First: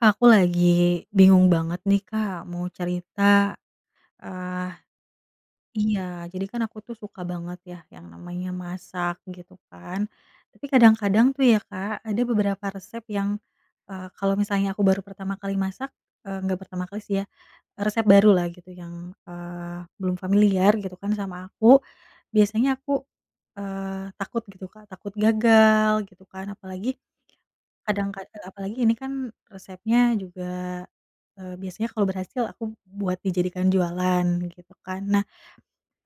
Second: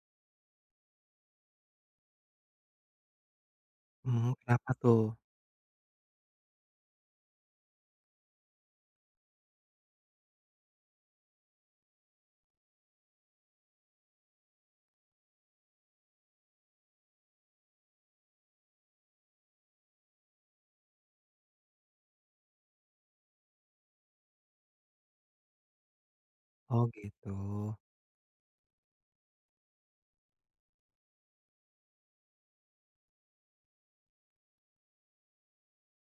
Aku lagi bingung banget nih Kak, mau cerita. Mhm, kenapa Ah tuh? iya, jadi kan aku tuh suka banget ya, yang namanya masak gitu kan, tapi kadang-kadang tuh ya Kak, ada beberapa resep yang, eee, kalau misalnya aku baru pertama kali masak eee, nggak pertama kali sih ya, resep baru lah gitu yang, eee, belum familiar gitu kan, sama aku, biasanya, aku, eee, takut gitu Kak, takut gagal gitu kan, Oh, apalagi gitu. kadang, ka e apalagi ini kan resepnya juga, eee, biasanya kalau berhasil aku buat dijadikan jualan, gitu kan. Nah,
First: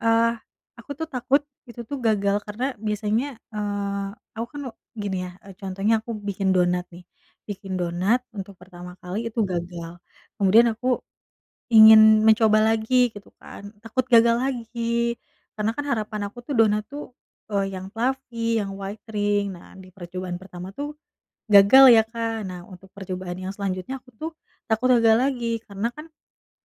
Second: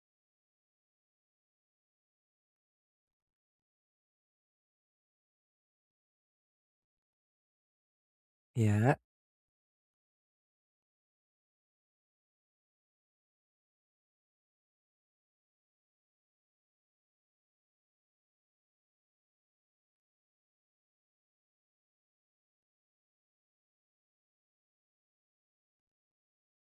eee, aku tuh takut, itu tuh gagal karena biasanya, eee, aku kan gini ya e contohnya aku bikin donat nih. Bikin donat untuk pertama Iya. kali itu gagal. Kemudian aku ingin mencoba lagi, gitu kan, takut gagal lagi. Karena kan harapan aku tuh donat tuh, eee, yang fluffy, yang white ring nah, di percobaan pertama tuh, gagal ya Kak. Nah untuk percobaan yang selanjutnya aku tuh, takut gagal lagi karena kan,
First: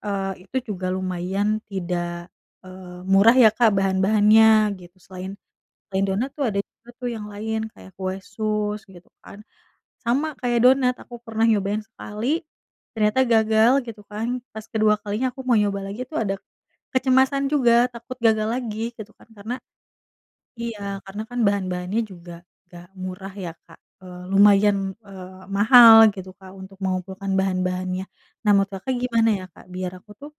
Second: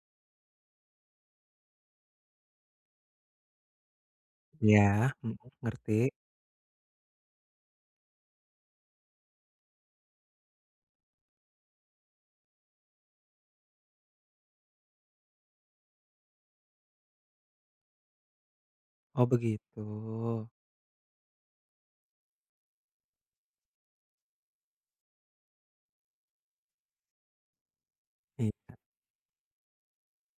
eee, itu juga lumayan tidak, eee, murah ya Kak bahan-bahannya, Iya, gitu. Selain hmm, ngerti. selain donat tuh ada juga tuh yang lain, kayak kue sus gitu kan, sama kayak donat, aku pernah nyobain sekali, ternyata gagal gitu kan, pas kedua kalinya aku mau nyoba lagi tuh ada kecemasan juga, takut gagal lagi gitu Oh, kan. Karena begitu. iya, karena kan bahan-bahannya juga nggak murah ya Kak, eee, lumayan, eee, mahal gitu Kak untuk mengumpulkan bahan-bahannya. Nah, menurut Iya. Kakak gimana ya Kak biar aku tuh,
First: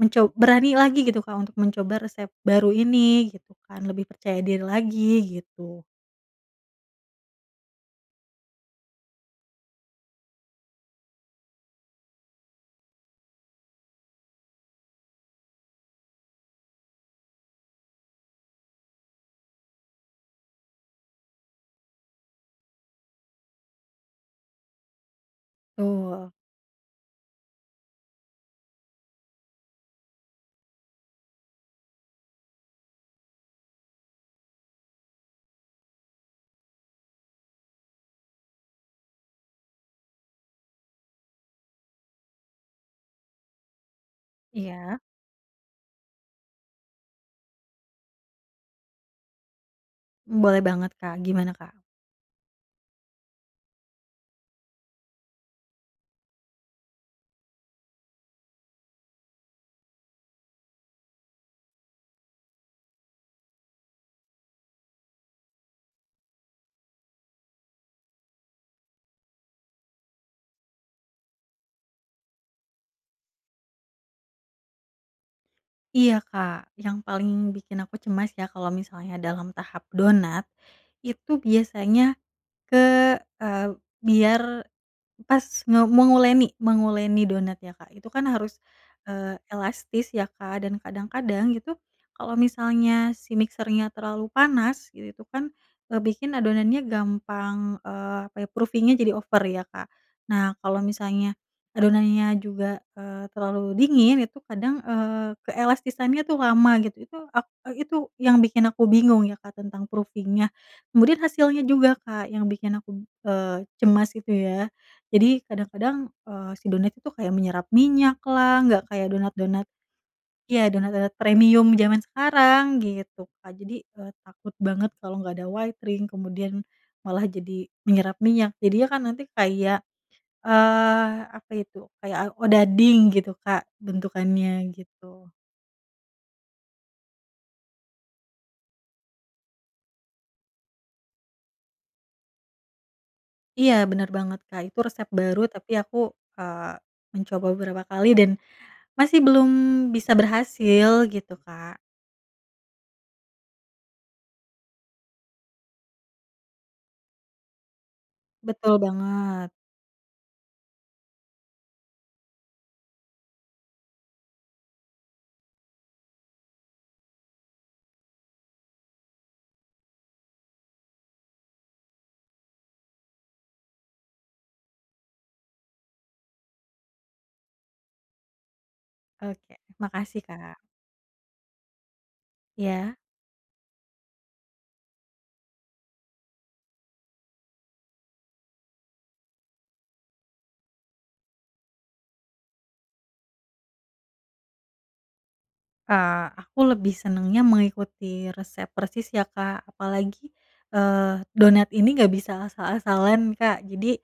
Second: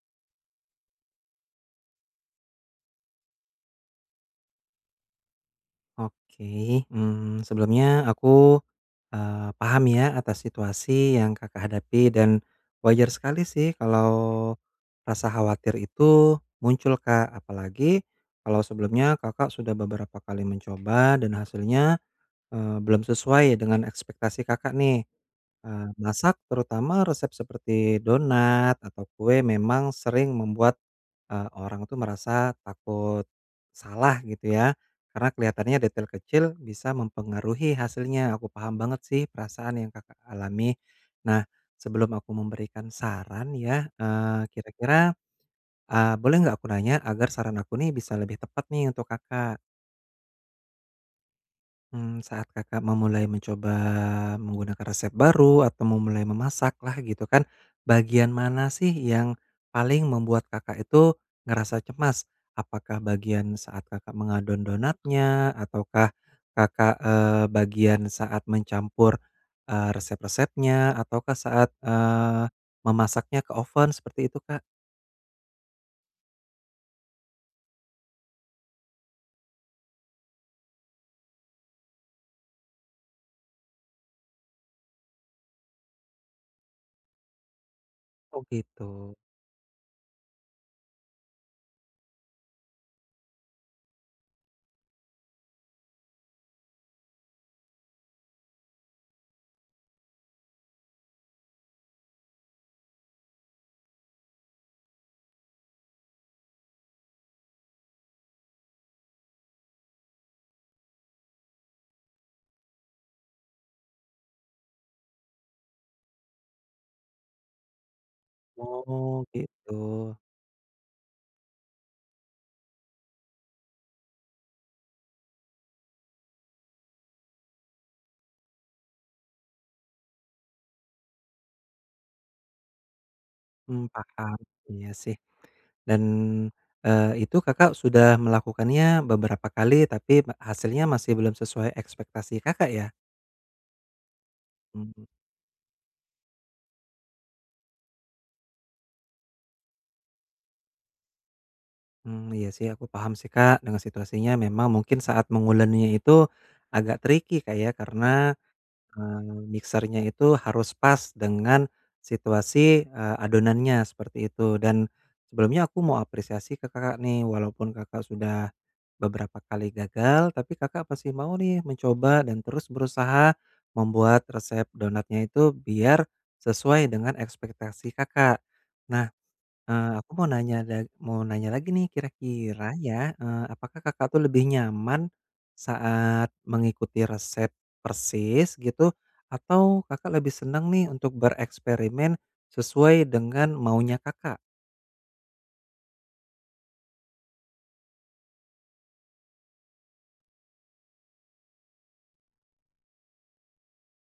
menco berani lagi gitu Kak untuk mencoba resep baru ini, gitu kan, lebih percaya diri lagi, gitu. Oke, mmm, sebelumnya aku, eee, paham ya atas situasi yang Kakak hadapi dan wajar sekali sih kalau rasa khawatir itu muncul Kak, apalagi kalo sebelumnya Kakak sudah beberapa kali mencoba dan hasilnya, eee, belum sesuai dengan ekspektasi Kakak nih. Eee, Betul. masak, terutama resep seperti donat atau kue memang sering membuat, eee, orang itu merasa takut salah gitu ya, karena kelihatannya detail kecil bisa mempengaruhi hasilnya. Aku paham banget sih perasaan yang Kakak alami. Nah, sebelum aku memberikan saran ya, eee, Iya. kira-kira, eee, boleh nggak aku nanya agar saran aku nih bisa lebih tepat nih untuk Kakak. Boleh banget Kak, gimana Kak? Mmm, saat Kakak memulai mencoba menggunakan resep baru atau memulai memasak lah, gitu kan, bagian mana sih yang paling membuat Kakak itu ngerasa cemas? Apakah bagian saat Kakak mengadon donatnya? Ataukah Kakak, eee, bagian saat mencampur, eee, resep-resepnya? Ataukah saat, eee, memasaknya ke oven seperti itu Kak? Iya Kak, yang paling bikin aku cemas ya kalau misalnya dalam tahap donat, itu biasanya ke eee, biar pas nge menguleni menguleni donat ya Kak, itu kan Oh harus, gitu. eee, elastis ya Kak, dan kadang-kadang itu, kalau misalnya si mixer-nya terlalu panas itu kan, eee, bikin adonannya gampang, eee, apa ya, proofing-nya jadi over ya, Kak. Nah kalau misalnya adonannya juga, eee, terlalu dingin, itu kadang, eee, keelastisannya tuh lama gitu, itu, ak e itu yang bikin aku bingung ya Kak tentang proofing-nya. Kemudian hasilnya juga Kak yang bikin aku, eee, cemas, gitu ya. Jadi, kadang-kadang, eee, si donat itu kayak menyerap minyak lah, nggak kayak Oh donat-donat gitu. ya donat-donat premium zaman sekarang, gitu, Kak. Jadi, eee, takut banget kalau nggak ada white ring kemudian malah jadi menyerap minyak jadinya kan nanti kayak, eee, kayak apa itu, kayak a odading gitu Kak Hmm paham, bentukannya, iya sih, gitu. dan, eee, itu Kakak sudah melakukannya beberapa kali tapi ma hasilnya masih belum sesuai ekspektasi Kakak ya? Iya benar banget Kak, itu resep Hmm. baru tapi aku, eee, mencoba beberapa kali dan masih belum bisa berhasil gitu, Kak. Hmm, iya sih aku paham sih Kak dengan situasinya memang mungkin saat menguleninya itu agak tricky Kak ya, karena, Betul eee, banget. mixer-nya itu harus pas dengan situasi, eee, adonannya seperti itu. Dan, sebelumnya aku mau apresiasi ke Kakak nih, walaupun Kakak sudah beberapa kali gagal, tapi Kakak masih mau nih mencoba dan terus berusaha membuat resep donatnya itu biar sesuai dengan ekspektasi Kakak. Nah, Oke, eee, aku makasih, mau Kak. nanya dag mau nanya lagi nih kira-kira Iya. ya, eee, apakah Kakak tuh lebih nyaman saat mengikuti resep persis, gitu, atau Kakak lebih senang nih untuk bereksperimen sesuai dengan maunya Kakak? Kak, aku lebih senangnya mengikuti resep persis ya Kak, apalagi, eee, donat ini nggak bisa asal-asalan Kak, jadi,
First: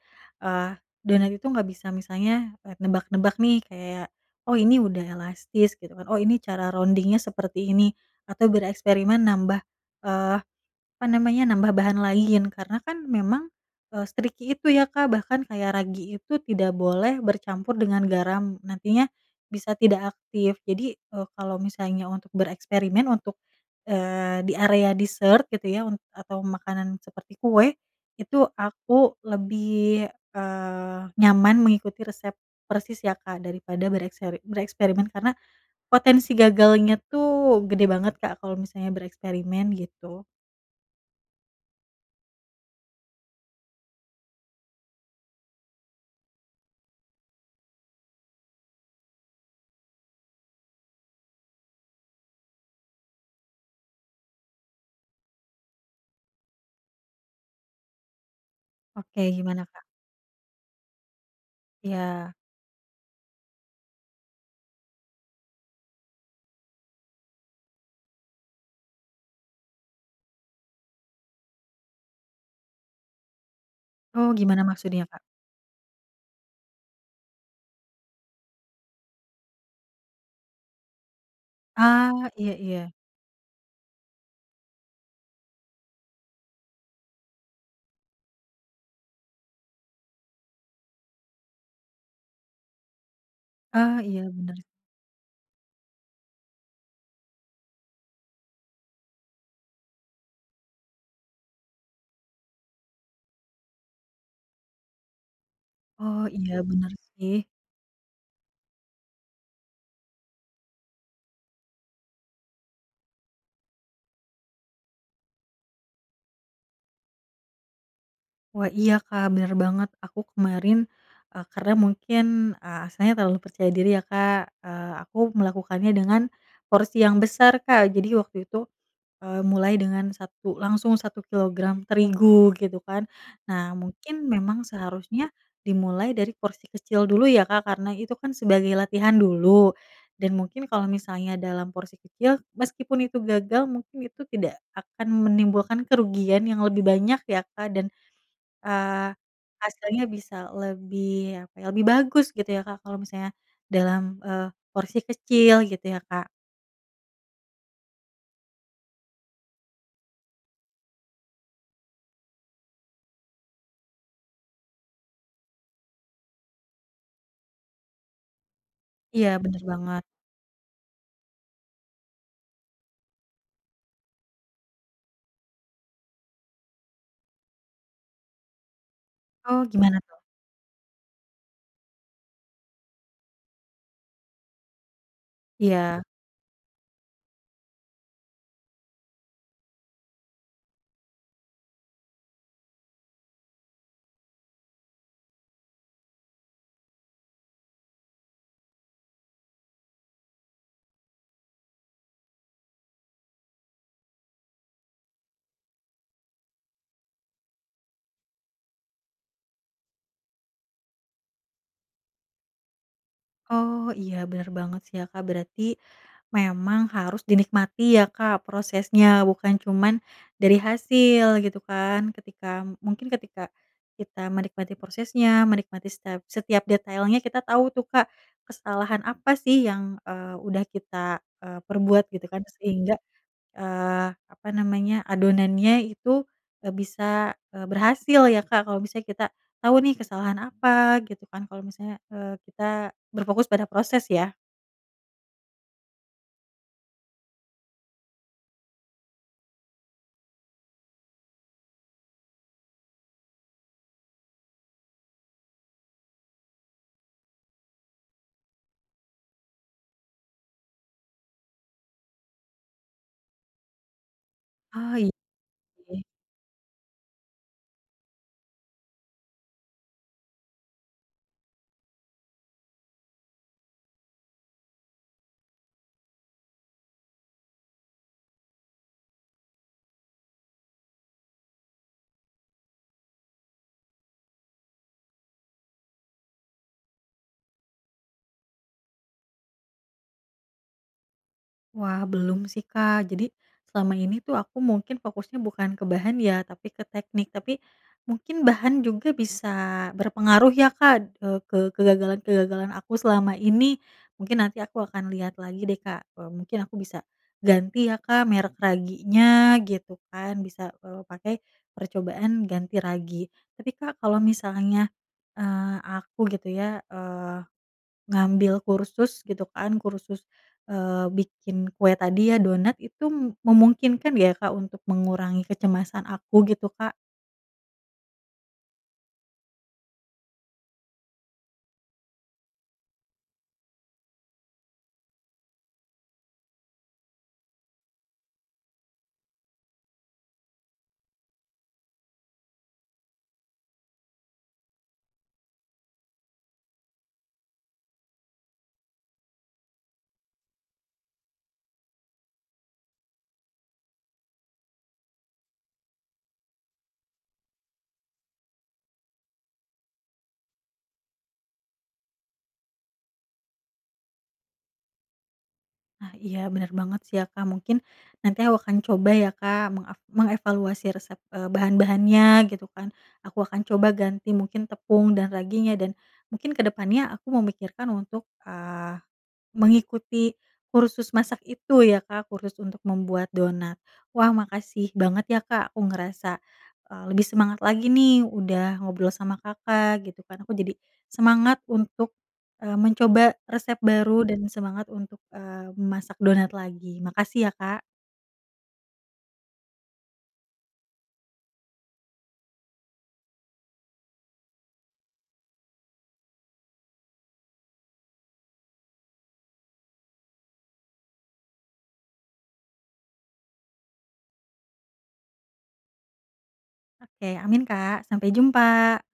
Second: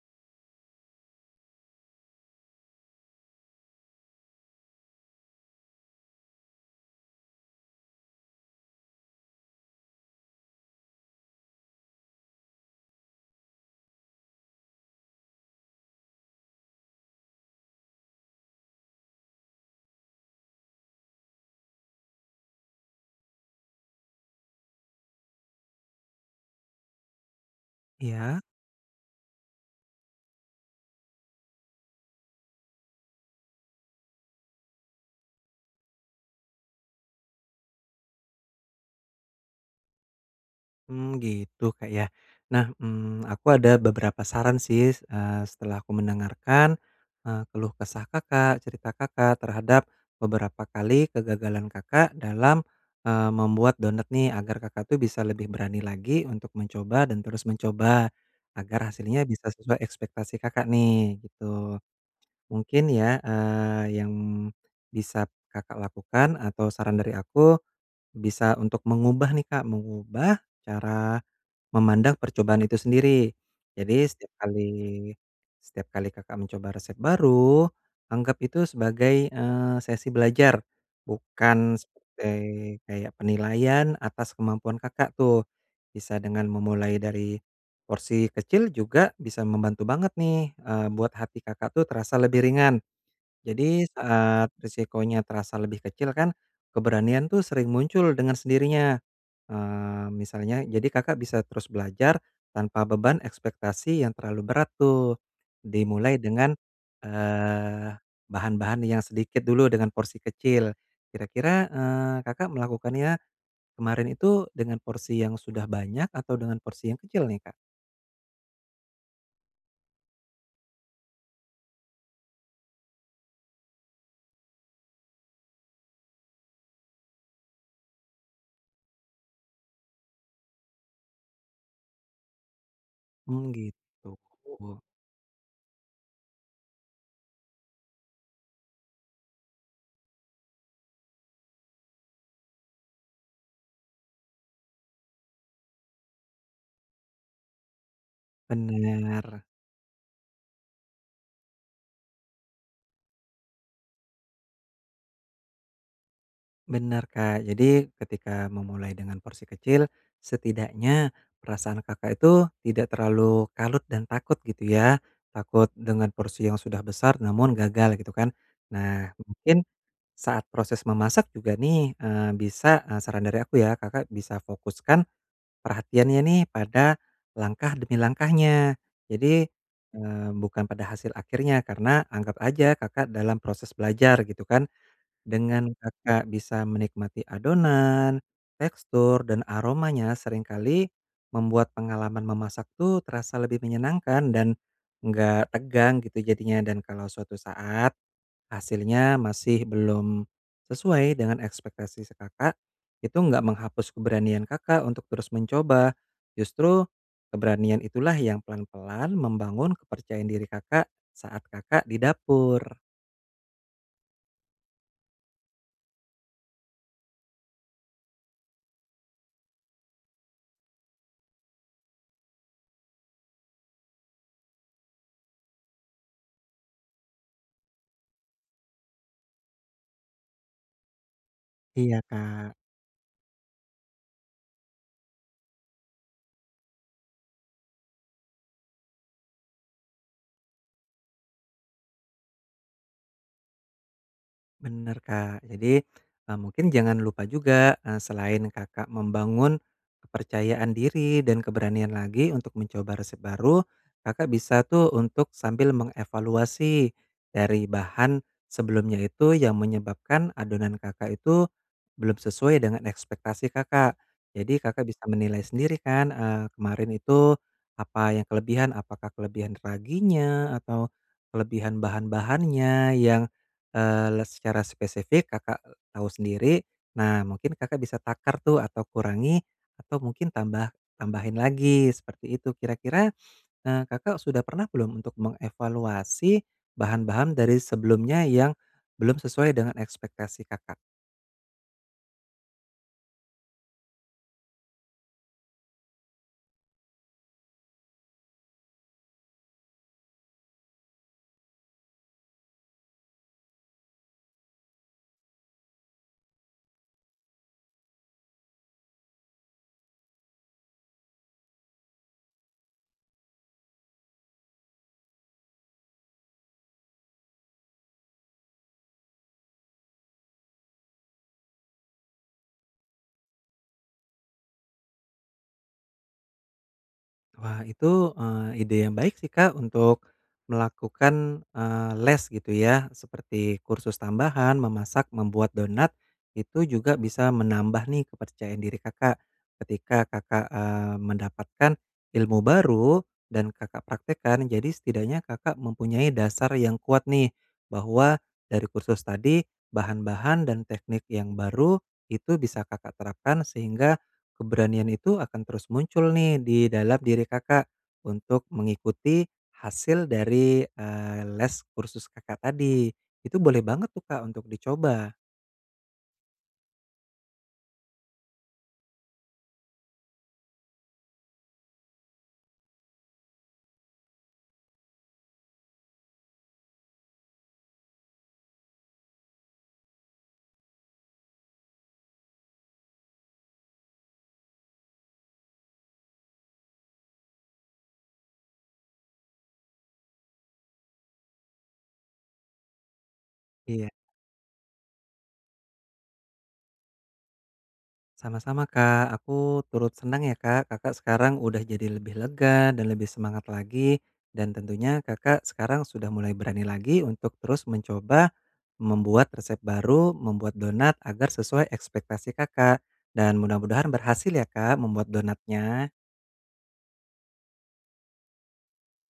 eee, donat itu nggak bisa misalnya nebak-nebak nih kayak, "Oh ini udah elastis." gitu kan, "Oh ini cara rounding-nya seperti ini." atau bereksperimen nambah, eee, apa namanya, nambah bahan lain, karena kan, memang, eee, se-tricky itu ya Kak. Bahkan kayak ragi itu tidak boleh bercampur dengan garam, nantinya bisa tidak aktif, jadi, eee, kalau misalnya untuk bereksperimen untuk, eee, di area dessert gitu ya, unt atau makanan seperti kue, Iya. itu aku lebih, eee, nyaman mengikuti resep persis ya Kak, daripada berekspe bereksperimen, karena potensi gagalnya tuh gede banget Kak kalau misalnya bereksperimen, gitu. Hmm gitu Kak yah, nah, hmm, aku ada beberapa saran sih, eee, setelah aku mendengarkan, eee, keluh kesah Kakak, cerita Kakak terhadap beberapa kali kegagalan Kakak dalam, eee, membuat donat nih, agar Kakak tuh bisa lebih berani lagi untuk mencoba dan terus mencoba, agar hasilnya Oke, bisa gimana sesuai Kak? ekspektasi Kakak nih, gitu. Iya. Mungkin ya, eee, yang bisa Kakak lakukan atau saran dari aku, bisa untuk mengubah nih Kak, mengubah cara memandang percobaan itu sendiri. Jadi Oh setiap gimana kali maksudnya Kak? setiap kali Kakak mencoba resep baru, anggap itu sebagai, eee, sesi belajar, bukan Ah iya sebagai iya. kayak penilaian atas kemampuan Kakak tuh, bisa dengan memulai dari porsi kecil juga bisa membantu banget nih, eee, buat hati Kakak tuh terasa lebih ringan. Jadi Ah iya saat benar. resikonya terasa lebih kecil kan, keberanian tuh sering muncul dengan sendirinya. Eee, misalnya jadi Kakak bisa terus belajar tanpa beban ekspektasi yang terlalu berat tuh dimulai Oh dengan, iya benar sih. eee, bahan-bahan yang sedikit dulu dengan porsi kecil. Kira-kira, eee, Kakak melakukannya kemarin itu dengan porsi yang sudah banyak atau dengan porsi yang kecil nih Kak? Wah iya Kak benar banget, aku kemarin, eee, karena mungkin, eee, asalnya terlalu percaya diri ya Kak, ah, aku melakukannya dengan porsi yang besar Kak, jadi waktu itu, eee, mulai dengan satu, langsung 1 kilogram terigu, gitu kan. Hmm Nah gitu. mungkin memang Oh. seharusnya dimulai dari porsi kecil dulu ya Kak, karena itu kan sebagai latihan dulu, dan mungkin kalau misalnya dalam porsi kecil, meskipun itu gagal mungkin itu tidak akan menimbulkan kerugian yang lebih banyak ya Kak, dan, eee, Benar. hasilnya bisa lebih, apa ya, lebih bagus gitu ya Kak, kalau misalnya dalam, eee, porsi kecil gitu ya Kak? Benar Kak, jadi ketika memulai dengan porsi kecil, setidaknya perasaan Kakak itu tidak terlalu kalut dan takut gitu ya, takut dengan porsi yang sudah besar namun gagal gitu kan. Nah, Iya, benar mungkin banget. saat proses memasak juga nih, eee, bisa eee, saran dari aku ya, Kakak bisa fokuskan perhatiannya nih pada langkah demi langkahnya. Jadi, Oh, gimana tuh? eee, bukan pada hasil akhirnya, karena anggap aja Kakak dalam proses belajar gitu kan, dengan Iya. Kakak bisa menikmati adonan, tekstur, dan aromanya seringkali membuat pengalaman memasak tuh terasa lebih menyenangkan dan nggak tegang gitu jadinya, dan kalau suatu saat, hasilnya masih belum sesuai dengan ekspektasi si Kakak, itu enggak menghapus keberanian Kakak untuk terus mencoba. Justru, keberanian itulah yang pelan-pelan membangun kepercayaan diri Kakak, saat Kakak di dapur. Oh, iya benar banget sih ya Kak, berarti, memang harus dinikmati ya Kak prosesnya, bukan cuman dari hasil, gitu kan. Ketika mungkin ketika kita menikmati prosesnya, menikmati setep setiap detailnya kita tau tuh Kak, kesalahan apa sih yang, eee, udah kita, eee, Iya perbuat, gitu kan. Kak. Sehingga, eee, apa namanya, adonannya itu nggak bisa, eee, berhasil ya Kak. Kalau misalnya kita tau nih kesalahan apa, gitu kan, kalau misalnya, eee, kita berfokus pada proses ya. Benar Kak, jadi, e mungkin jangan lupa juga, e selain Kakak membangun kepercayaan diri dan keberanian lagi untuk mencoba resep baru, Kakak bisa tuh untuk sambil mengevaluasi dari bahan sebelumnya itu yang menyebabkan adonan Kakak itu, belum sesuai dengan ekspektasi Kakak. Jadi Kakak Ah bisa iya menilai sendiri deh. kan, eee, kemarin itu apa yang kelebihan, apakah kelebihan raginya atau kelebihan bahan bahannya yang, eee, les secara spesifik Kakak tahu sendiri, nah mungkin Kakak bisa takar tuh atau kurangi, atau mungkin tambah tambahin lagi seperti itu. Kira kira, eee, Kakak sudah pernah belum untuk mengevaluasi bahan-bahan dari sebelumnya yang belum sesuai dengan ekspektasi Kakak? Wah belum sih Kak, jadi selama ini tuh aku mungkin fokusnya bukan ke bahan ya, tapi ke teknik. Tapi, mungkin bahan juga bisa berpengaruh ya Kak, e ke kegagalan-kegagalan aku selama ini. Mungkin nanti aku akan lihat lagi deh Kak, e mungkin aku bisa ganti ya Kak merek raginya, gitu kan, bisa, eee, pakai percobaan ganti ragi. Tapi Kak kalau misalnya, eee, aku gitu ya, eee, ngambil kursus gitu kan kursus, eee, bikin kue tadi ya donat itu memungkinkan ya Kak untuk mengurangi kecemasan aku, gitu Kak? Wah itu, eee, ide yang baik sih Kak, untuk melakukan, eee, les gitu ya, seperti kursus tambahan memasak membuat donat, itu juga bisa menambah nih kepercayaan diri Kakak, ketika Kakak, eee, mendapatkan ilmu baru dan Kakak praktekkan. Jadi setidaknya Kakak mempunyai dasar yang kuat nih, bahwa dari kursus tadi, bahan-bahan dan teknik yang baru itu bisa Kakak terapkan, sehingga, keberanian itu akan terus muncul nih di dalam diri Kakak, untuk mengikuti hasil dari, eee, les kursus Kakak tadi. Itu boleh banget tuh Kak untuk dicoba. Ah, iya benar banget sih ya Kak, mungkin nanti aku akan coba ya Kak, mengak mengevaluasi resep, eee, bahan-bahannya gitu kan, aku akan coba ganti mungkin tepung dan raginya dan, mungkin kedepannya aku memikirkan untuk, eee, mengikuti kursus masak itu ya Kak, kursus untuk membuat donat. Wah makasih banget ya Kak, aku ngerasa, eee, lebih semangat lagi nih udah ngobrol sama Kakak gitu kan, aku jadi semangat untuk, eee, mencoba resep Iya. baru dan semangat untuk, eee, memasak donat lagi. Makasih ya Kak. Sama-sama Kak, aku turut senang ya Kak, Kakak sekarang udah jadi lebih lega dan lebih semangat lagi, dan tentunya Kakak sekarang sudah mulai berani lagi untuk terus mencoba membuat resep baru, membuat donat agar sesuai ekspektasi Kakak. Dan mudah-mudahan berhasil ya Kak membuat donatnya. Oke, amin Kak. Sampai jumpa.